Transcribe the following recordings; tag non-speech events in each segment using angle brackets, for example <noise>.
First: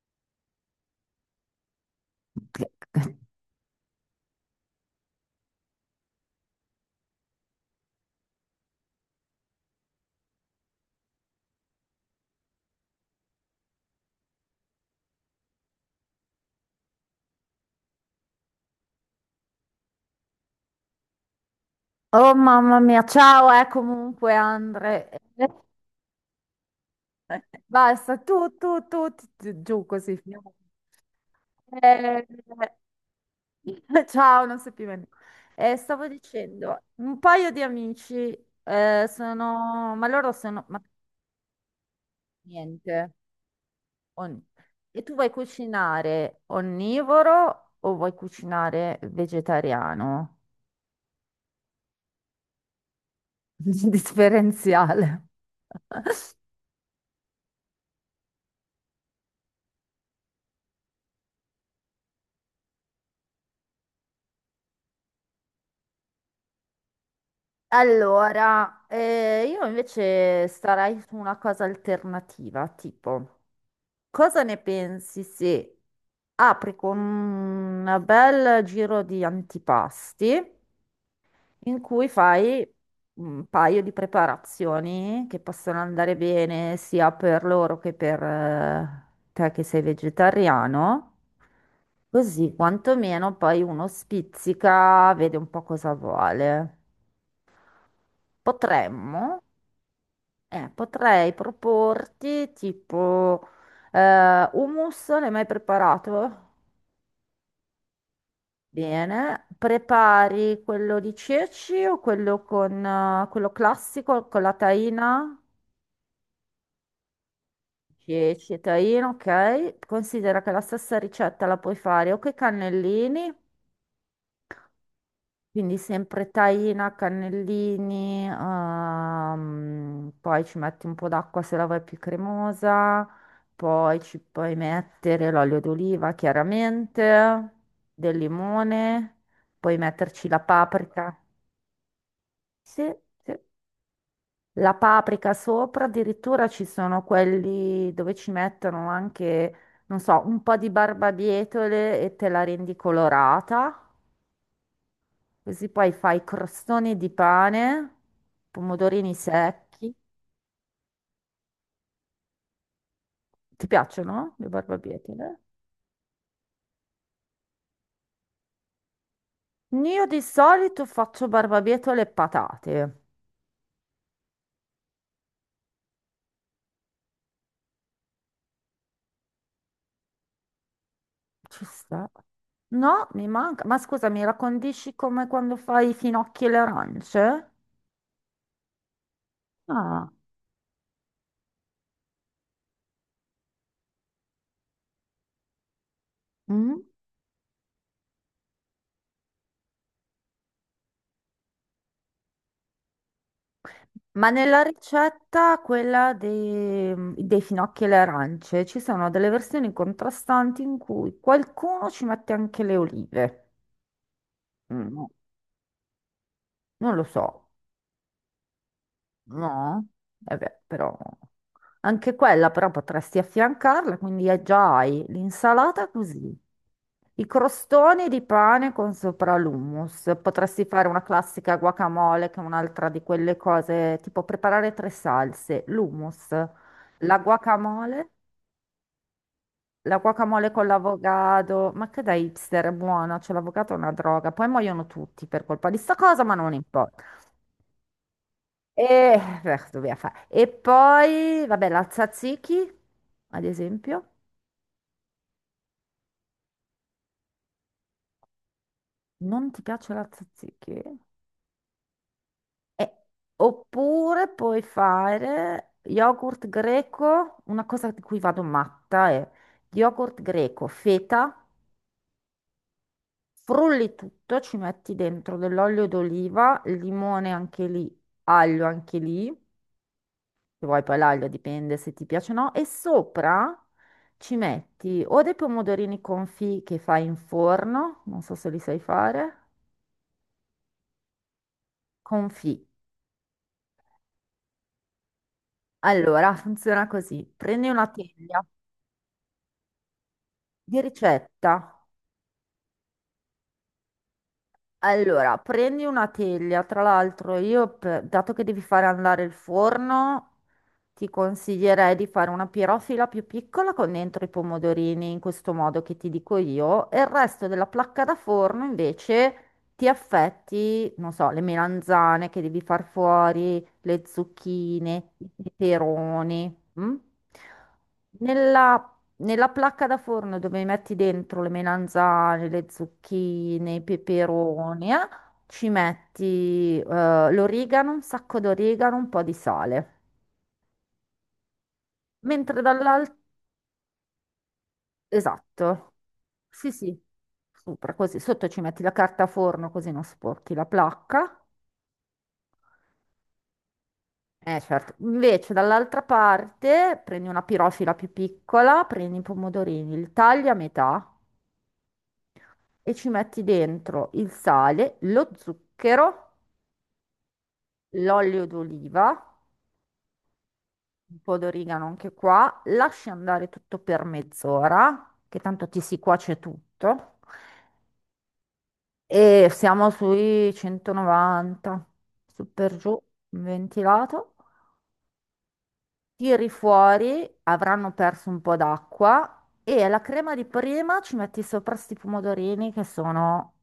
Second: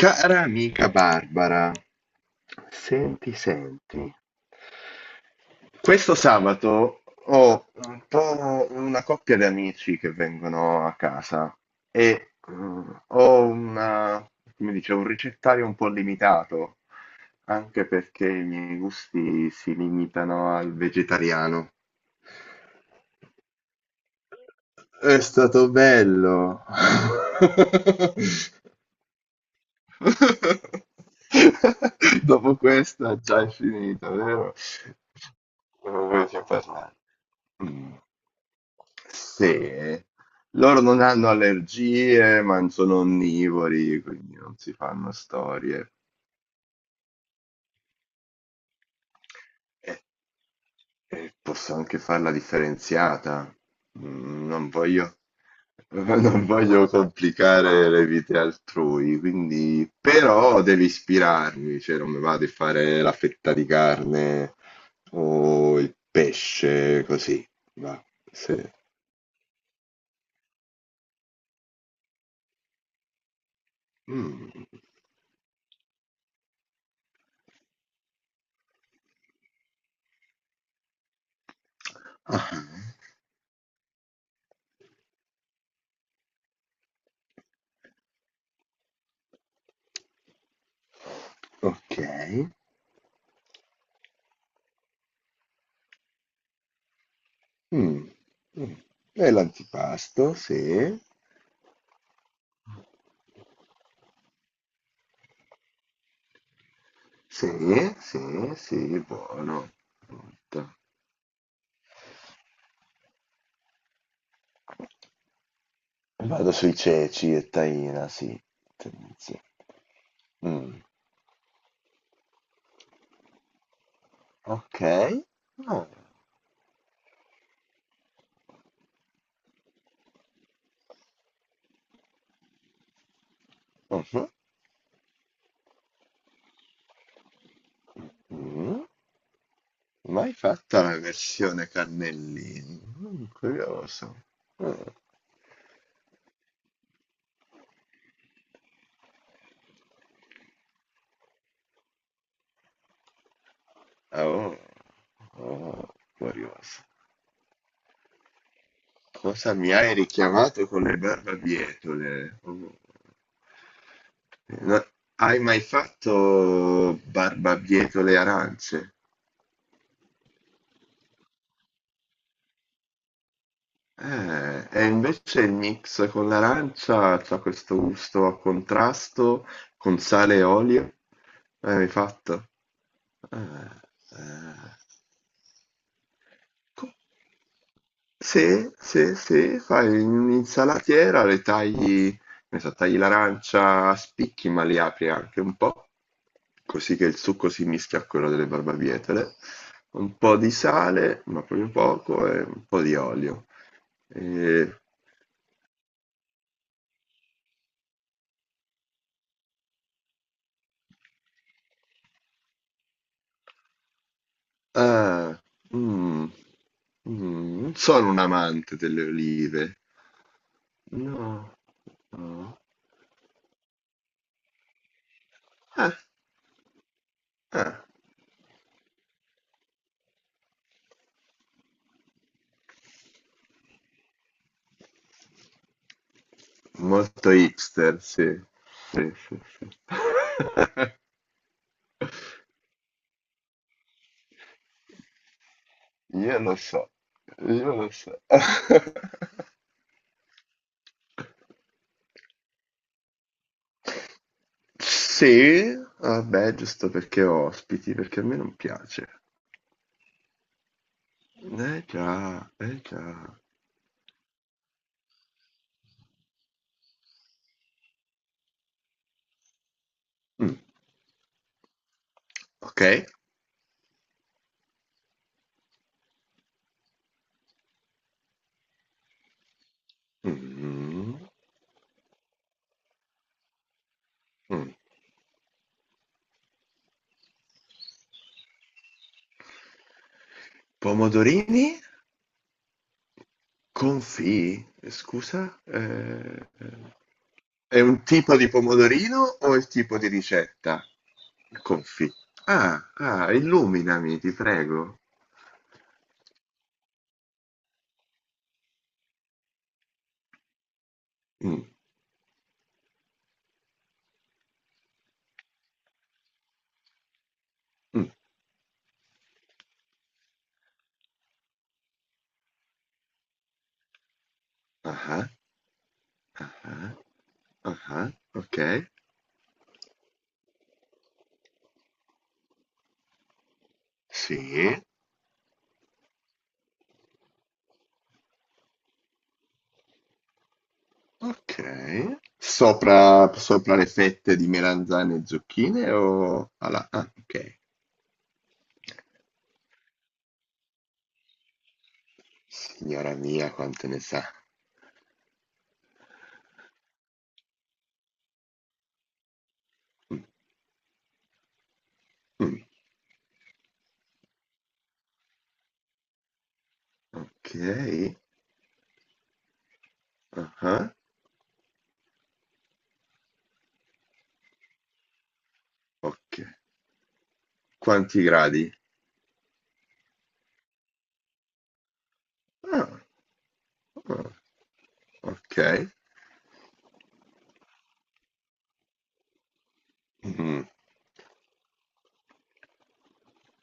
Cara amica Barbara, senti, senti, questo sabato ho un po' una coppia di amici che vengono a casa e ho una, come dice, un ricettario un po' limitato, anche perché i miei gusti si limitano al vegetariano. Oh mamma mia, ciao, comunque Andre. È Eh, stato bello. Basta, <laughs> giù così. Finiamo. <laughs> Eh, Dopo questa già è <laughs> finita, ciao, vero? non so più bene. Stavo Non voglio più dicendo, parlare. un paio di Mm. amici sono, Sì, ma loro sono, ma loro non hanno allergie, ma niente. sono onnivori, quindi on- non si E fanno tu vuoi storie. cucinare onnivoro o vuoi cucinare Eh, vegetariano? eh, posso anche farla differenziata. <laughs> Non voglio, Differenziale. <laughs> non voglio complicare le vite altrui, quindi però devi ispirarmi, cioè non mi va di fare la fetta di carne o il pesce così. Va, se- Allora, io invece starei su una cosa alternativa, tipo, cosa Mm. ne pensi se apri con un bel giro di antipasti in cui Ah, fai un paio di preparazioni che possono andare bene sia per loro che per te che sei vegetariano? ok. Così quantomeno poi uno spizzica, vede un po' cosa vuole. Mm. Mm. Potremmo E l'antipasto, sì. Potrei proporti tipo hummus, l'hai mai preparato? Sì, sì, sì, Bene, buono. prepari Molto. quello di ceci o quello con quello classico con la taina? Vado sui ceci e taina, sì. Ceci e taina, Tendenzia. ok. Considera che la Mm, stessa ricetta la puoi fare o con i cannellini. ok. Quindi Ah, sempre taina, cannellini, poi ci metti un po' d'acqua se la vuoi più cremosa, poi ci mhm, puoi mettere l'olio d'oliva chiaramente, del mm. limone, puoi metterci Mai la fatta la paprika. versione cannellini. Sì, Mm, sì. curioso. La paprika sopra, addirittura ci sono quelli dove ci mettono anche, non so, un po' di barbabietole e te la rendi colorata. Ah, oh, Così poi oh, fai curioso. crostoni di pane, pomodorini Cosa mi secchi. hai richiamato con le barbabietole? Oh. Ti piacciono le No, hai barbabietole? mai fatto barbabietole arance? Io di solito faccio barbabietole e patate. E invece il mix con l'arancia c'ha questo gusto a contrasto con sale e olio. Ci Hai sta. fatto? No, mi Eh, manca. Ma scusa, mi la eh, condisci come quando fai i finocchi e le co- arance? se fai Ah. un'insalatiera, le tagli, ne so, tagli l'arancia a spicchi, ma li apri anche un po', Mm. così che il succo si mischia a quello delle barbabietole. Un po' di sale, ma proprio poco, e un po' di olio. Ma nella E ricetta, quella dei finocchi e le arance, ci sono delle versioni contrastanti in cui qualcuno ci mette anche le olive. Mm, no, Ah, mh, non lo so. Non sono un amante delle olive. No, eh beh, però No, anche quella no. però potresti affiancarla, quindi già hai l'insalata Ah, così, i ah, crostoni di pane con sopra l'hummus, potresti fare una classica guacamole che è un'altra di quelle cose, tipo preparare tre salse, l'hummus, la molto hipster, guacamole, sì. Sì, sì, sì. la guacamole con <laughs> l'avogado, ma che da hipster è buona, cioè l'avogado è una droga, poi muoiono tutti per colpa di sta cosa, ma Io non lo so, importa. io lo so. E, <laughs> beh, dobbiamo fare. E poi, vabbè, la tzatziki, ad esempio. Sì, vabbè, giusto perché ho ospiti, perché a me non piace. Non ti piace la tzatziki? Eh già, eh Eh, già. Oppure puoi fare yogurt greco, una cosa di cui vado matta è yogurt Mm, greco, feta, ok. frulli tutto, ci metti dentro dell'olio d'oliva, limone anche lì, aglio anche lì. Se vuoi poi Mm, l'aglio dipende se ti piace o no. E sopra ci mm. Mm. metti o dei pomodorini confit che fai in forno, non so se li sai fare. Pomodorini? Confit. Confì? Scusa? Allora, funziona così. Prendi È una un tipo teglia di pomodorino o il tipo di di ricetta? ricetta. Confì. Ah, ah, illuminami, ti prego. Allora, prendi una teglia, tra l'altro io, dato che devi fare andare il forno, ti Mm, consiglierei di fare una pirofila più piccola con dentro i pomodorini, in questo modo che ti dico io, e il resto della placca mm. da forno invece ti affetti, non so, le melanzane che devi far fuori, le zucchine, i Ah, peperoni. ah, Mm? ah, ok. Nella nella placca da forno dove metti dentro le melanzane, le zucchine, i Sì, peperoni, ci metti l'origano, un sacco d'origano, un po' di sale. ok. Mentre dall'altro... Sopra, sopra le fette di melanzane e zucchine Esatto, o sì alla... sì, Ah, ok. sopra così, sotto ci metti la carta forno così non sporchi la placca. Signora mia, quante ne sa. Eh certo, invece dall'altra parte prendi una pirofila più piccola, prendi i pomodorini, li Mm, tagli a metà mm. e ci metti dentro il sale, lo zucchero, Ok. l'olio d'oliva, Ah, un po' d'origano anche qua, lasci andare tutto per mezz'ora, che tanto ti si ok. cuoce tutto, Quanti gradi? e siamo sui 190, su per giù, Ah, ah, ventilato. ok. Tiri fuori, avranno perso un po' d'acqua e alla crema di Mm. prima ci metti sopra sti pomodorini che sono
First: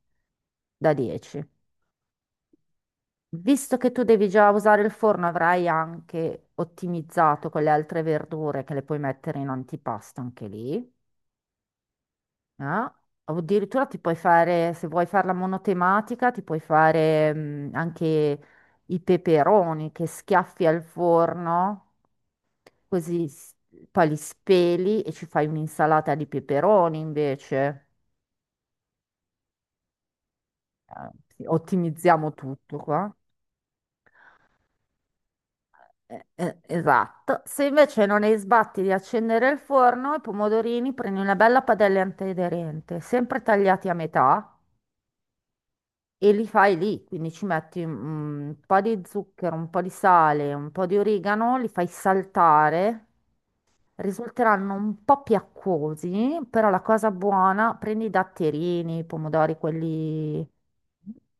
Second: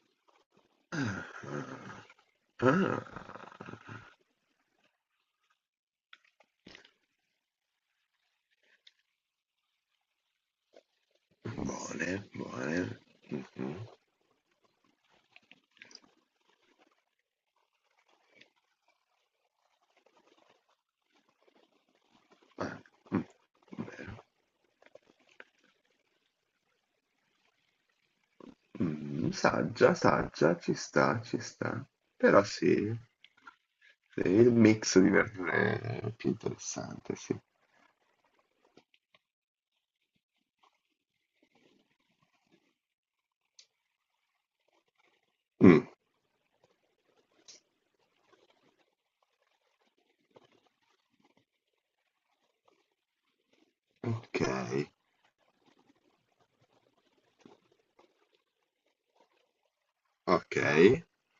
da Ah, 10. Visto che ah. tu devi già usare il forno, avrai anche ottimizzato con le altre verdure che le puoi mettere in antipasto anche lì. Buone, buone. Eh? O addirittura Mhm. ti puoi fare, se vuoi farla monotematica, ti puoi fare anche i peperoni che schiaffi al forno, Ah, mm, così s- poi li vero. speli e ci fai un'insalata di peperoni invece. Mm, saggia, saggia, ci Eh, sta, ci sì, sta. ottimizziamo Però tutto sì, qua. sì, il mix di verdure è più interessante, sì. Esatto, se invece non hai sbatti di accendere il forno, i pomodorini prendi una bella padella antiaderente, sempre tagliati a metà Mm, e li fai lì, quindi ci metti un po' di zucchero, un po' di sale, un po' di origano, li fai saltare. ok, Risulteranno un po' più acquosi, però la cosa buona, prendi i datterini, i pomodori, quelli... ok.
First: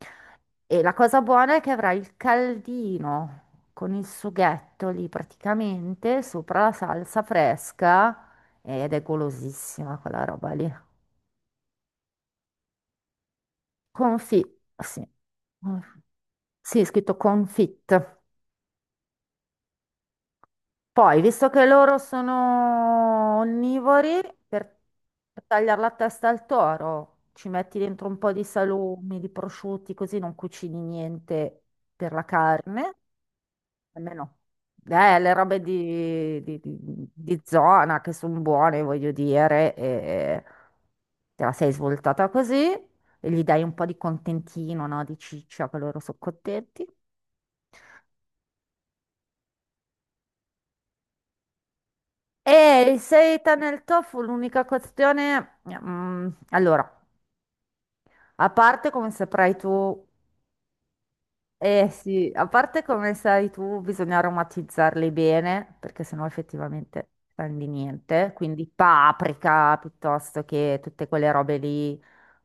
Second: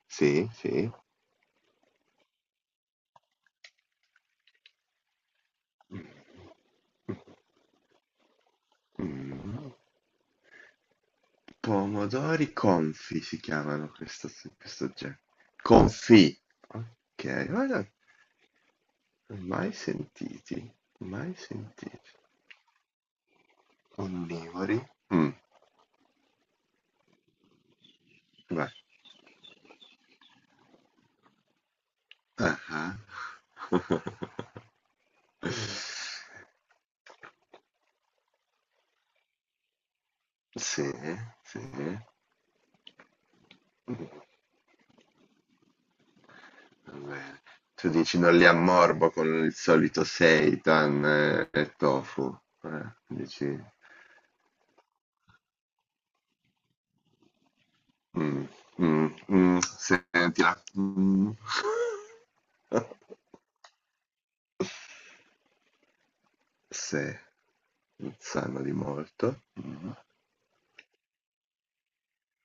Sì, E sì. la cosa buona è che avrai il caldino con il sughetto lì praticamente sopra la salsa fresca ed è Mm, golosissima quella roba lì. pomodori confi si chiamano questo, Confit, questo sì. genere. Confi. Sì, è scritto Ok, guarda, confit. mai sentiti, Poi, mai visto che loro sentiti. sono onnivori, per Onnivori? Mh, per tagliare la testa al toro, ci metti dentro un po' di beh, salumi, di prosciutti, così non cucini niente per la ah-ah. carne, almeno le robe <laughs> di zona che sono buone, voglio dire, e Sì, te la sì, sei svoltata così e gli dai un po' di contentino, no? Di ciccia, che loro sono contenti. va bene. Tu dici non li ammorbo con il solito seitan, e tofu, E il dici seitan nel tofu, l'unica questione... allora, mh, a parte come saprai tu, sentila. eh sì, a parte come <laughs> sai tu, bisogna aromatizzarli bene, perché sennò Sì, effettivamente non di non niente. sanno Quindi di molto. paprika piuttosto che tutte quelle robe lì,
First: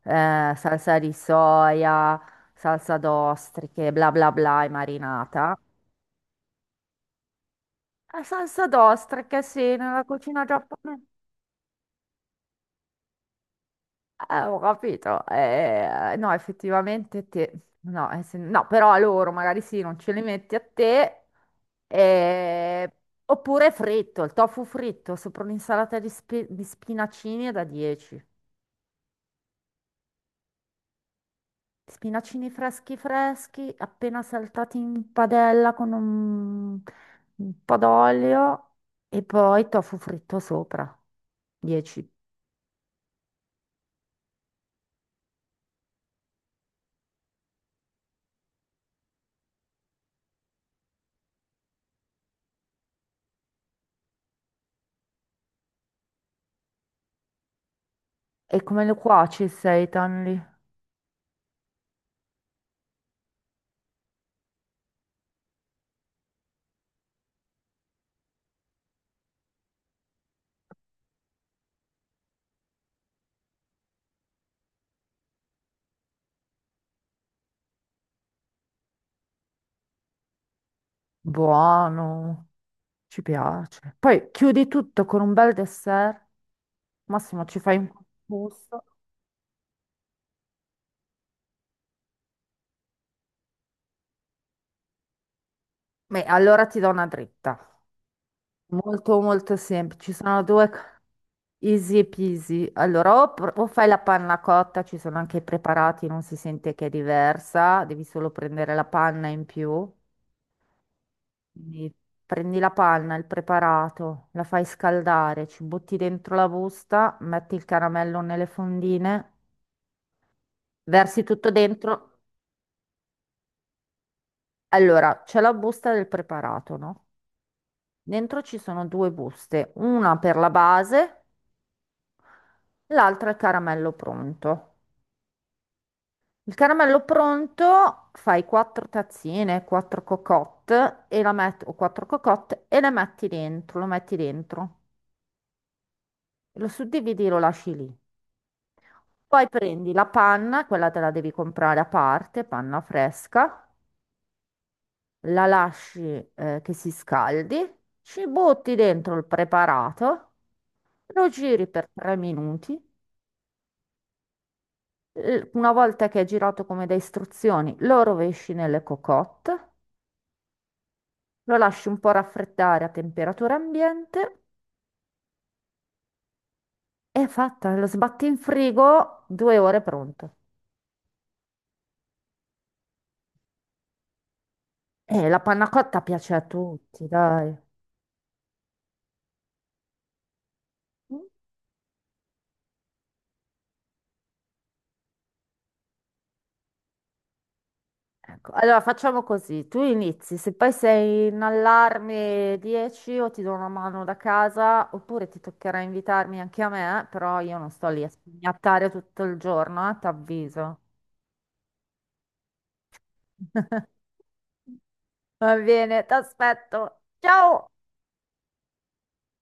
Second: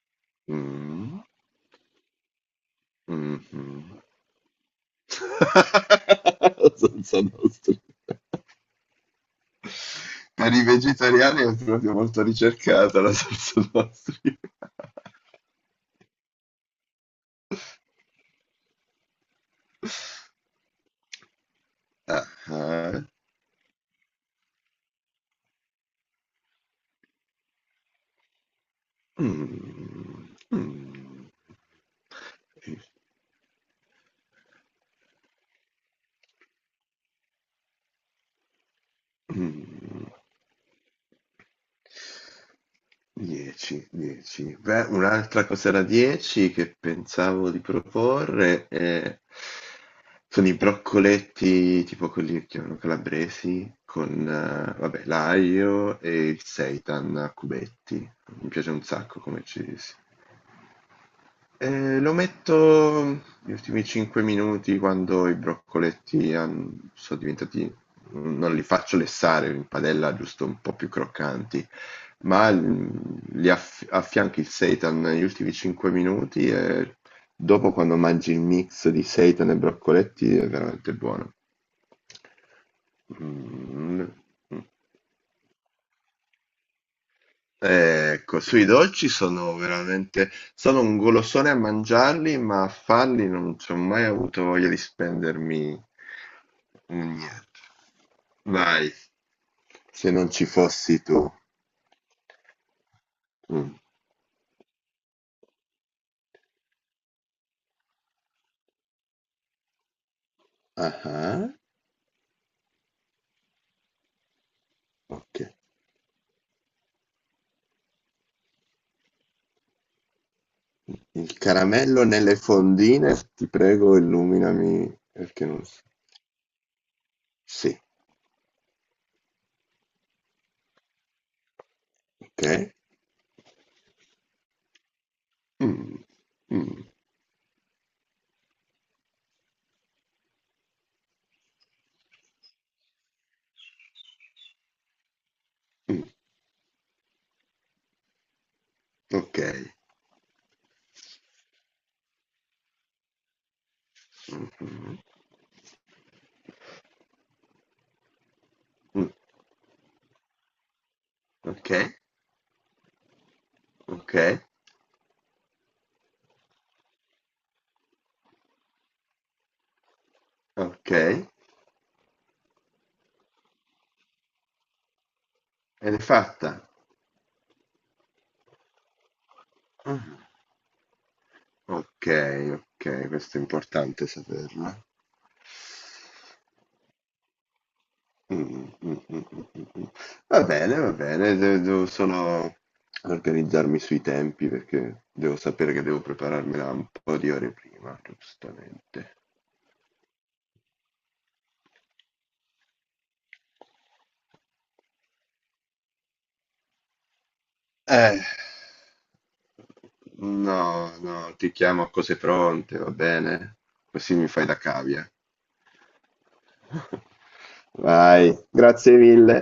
salsa di mh, soia, salsa mh-mh. d'ostriche, bla bla bla e marinata. <laughs> La salsa nostri. La salsa d'ostriche, sì, nella cucina Per i giapponese. vegetariani è proprio molto ricercata la salsa nostri. Ho capito. No, effettivamente te... No, no, però a loro magari sì, non ce li metti a te. Ah, Eh, ah. Oppure fritto, il tofu fritto sopra un'insalata di, di spinacini è da 10. Mm, mm, Spinacini freschi freschi, appena saltati in padella con un po' d'olio e poi tofu mm. fritto sopra. 10. 10, 10. Beh, un'altra cosa da 10 che pensavo di proporre sono i broccoletti tipo quelli che chiamano calabresi con vabbè, l'aglio e il seitan a cubetti. Mi E piace un come lo sacco come cuoci il ci si. seitan? Lo metto gli ultimi 5 minuti quando i broccoletti sono diventati, non li faccio lessare in padella, giusto un po' più croccanti, ma affianchi il seitan negli ultimi 5 minuti e dopo quando mangi il mix di seitan e broccoletti è veramente buono. Buono, ci piace. Mm, Poi mm. chiudi tutto con un bel dessert. Massimo, ci fai un Ecco, sui gusto. dolci sono veramente. Sono un golosone a mangiarli, ma a farli non ci ho mai avuto voglia di spendermi Beh, allora ti do una un niente. dritta. Vai, Molto, molto semplice. se Ci non sono ci fossi tu. easy peasy. Allora, o Mm. fai la panna cotta, ci sono anche i preparati, non si sente che è diversa. Devi solo prendere la panna in più. Ah, ah, Quindi prendi la panna, il preparato, la fai ok. scaldare, ci butti dentro la busta, metti il caramello nelle fondine, versi Il tutto caramello dentro. nelle fondine, ti prego, illuminami Allora, c'è perché la non so. busta del preparato, no? Sì, Dentro ci sono due buste, una per la base, ok. l'altra è il caramello pronto. Mm, Il mm, caramello pronto fai quattro tazzine, quattro cocotte e la met- o quattro cocotte e le metti dentro. mm, Lo suddividi e lo lasci lì. ok. Poi prendi la panna, quella te la devi comprare a parte, panna fresca, Mhm, mm, la lasci che si scaldi, ci butti mm, dentro il preparato. Lo giri ok, per 3 minuti, ok, una volta che è girato come da istruzioni, lo rovesci nelle cocotte, ok. lo lasci un po' raffreddare a temperatura ambiente Ed è fatta. e è fatta, lo sbatti in frigo, 2 ore Ah, pronto. okay, okay, questo è importante saperlo. E la panna cotta piace a tutti, dai. Mh, mh, mh, mh, mh, mh. Va Mm. bene, de devo solo organizzarmi sui tempi perché devo sapere che devo prepararmela un po' di ore prima, Ecco, allora giustamente. facciamo così, tu inizi, se poi sei in allarme 10 o ti do una mano da casa oppure ti toccherà invitarmi anche a me, però io non sto lì a Eh. spignattare tutto il giorno, t'avviso. No, no, ti chiamo a cose pronte, va bene? <laughs> Così mi fai da cavia. Va bene, ti aspetto. Ciao! Vai, grazie mille.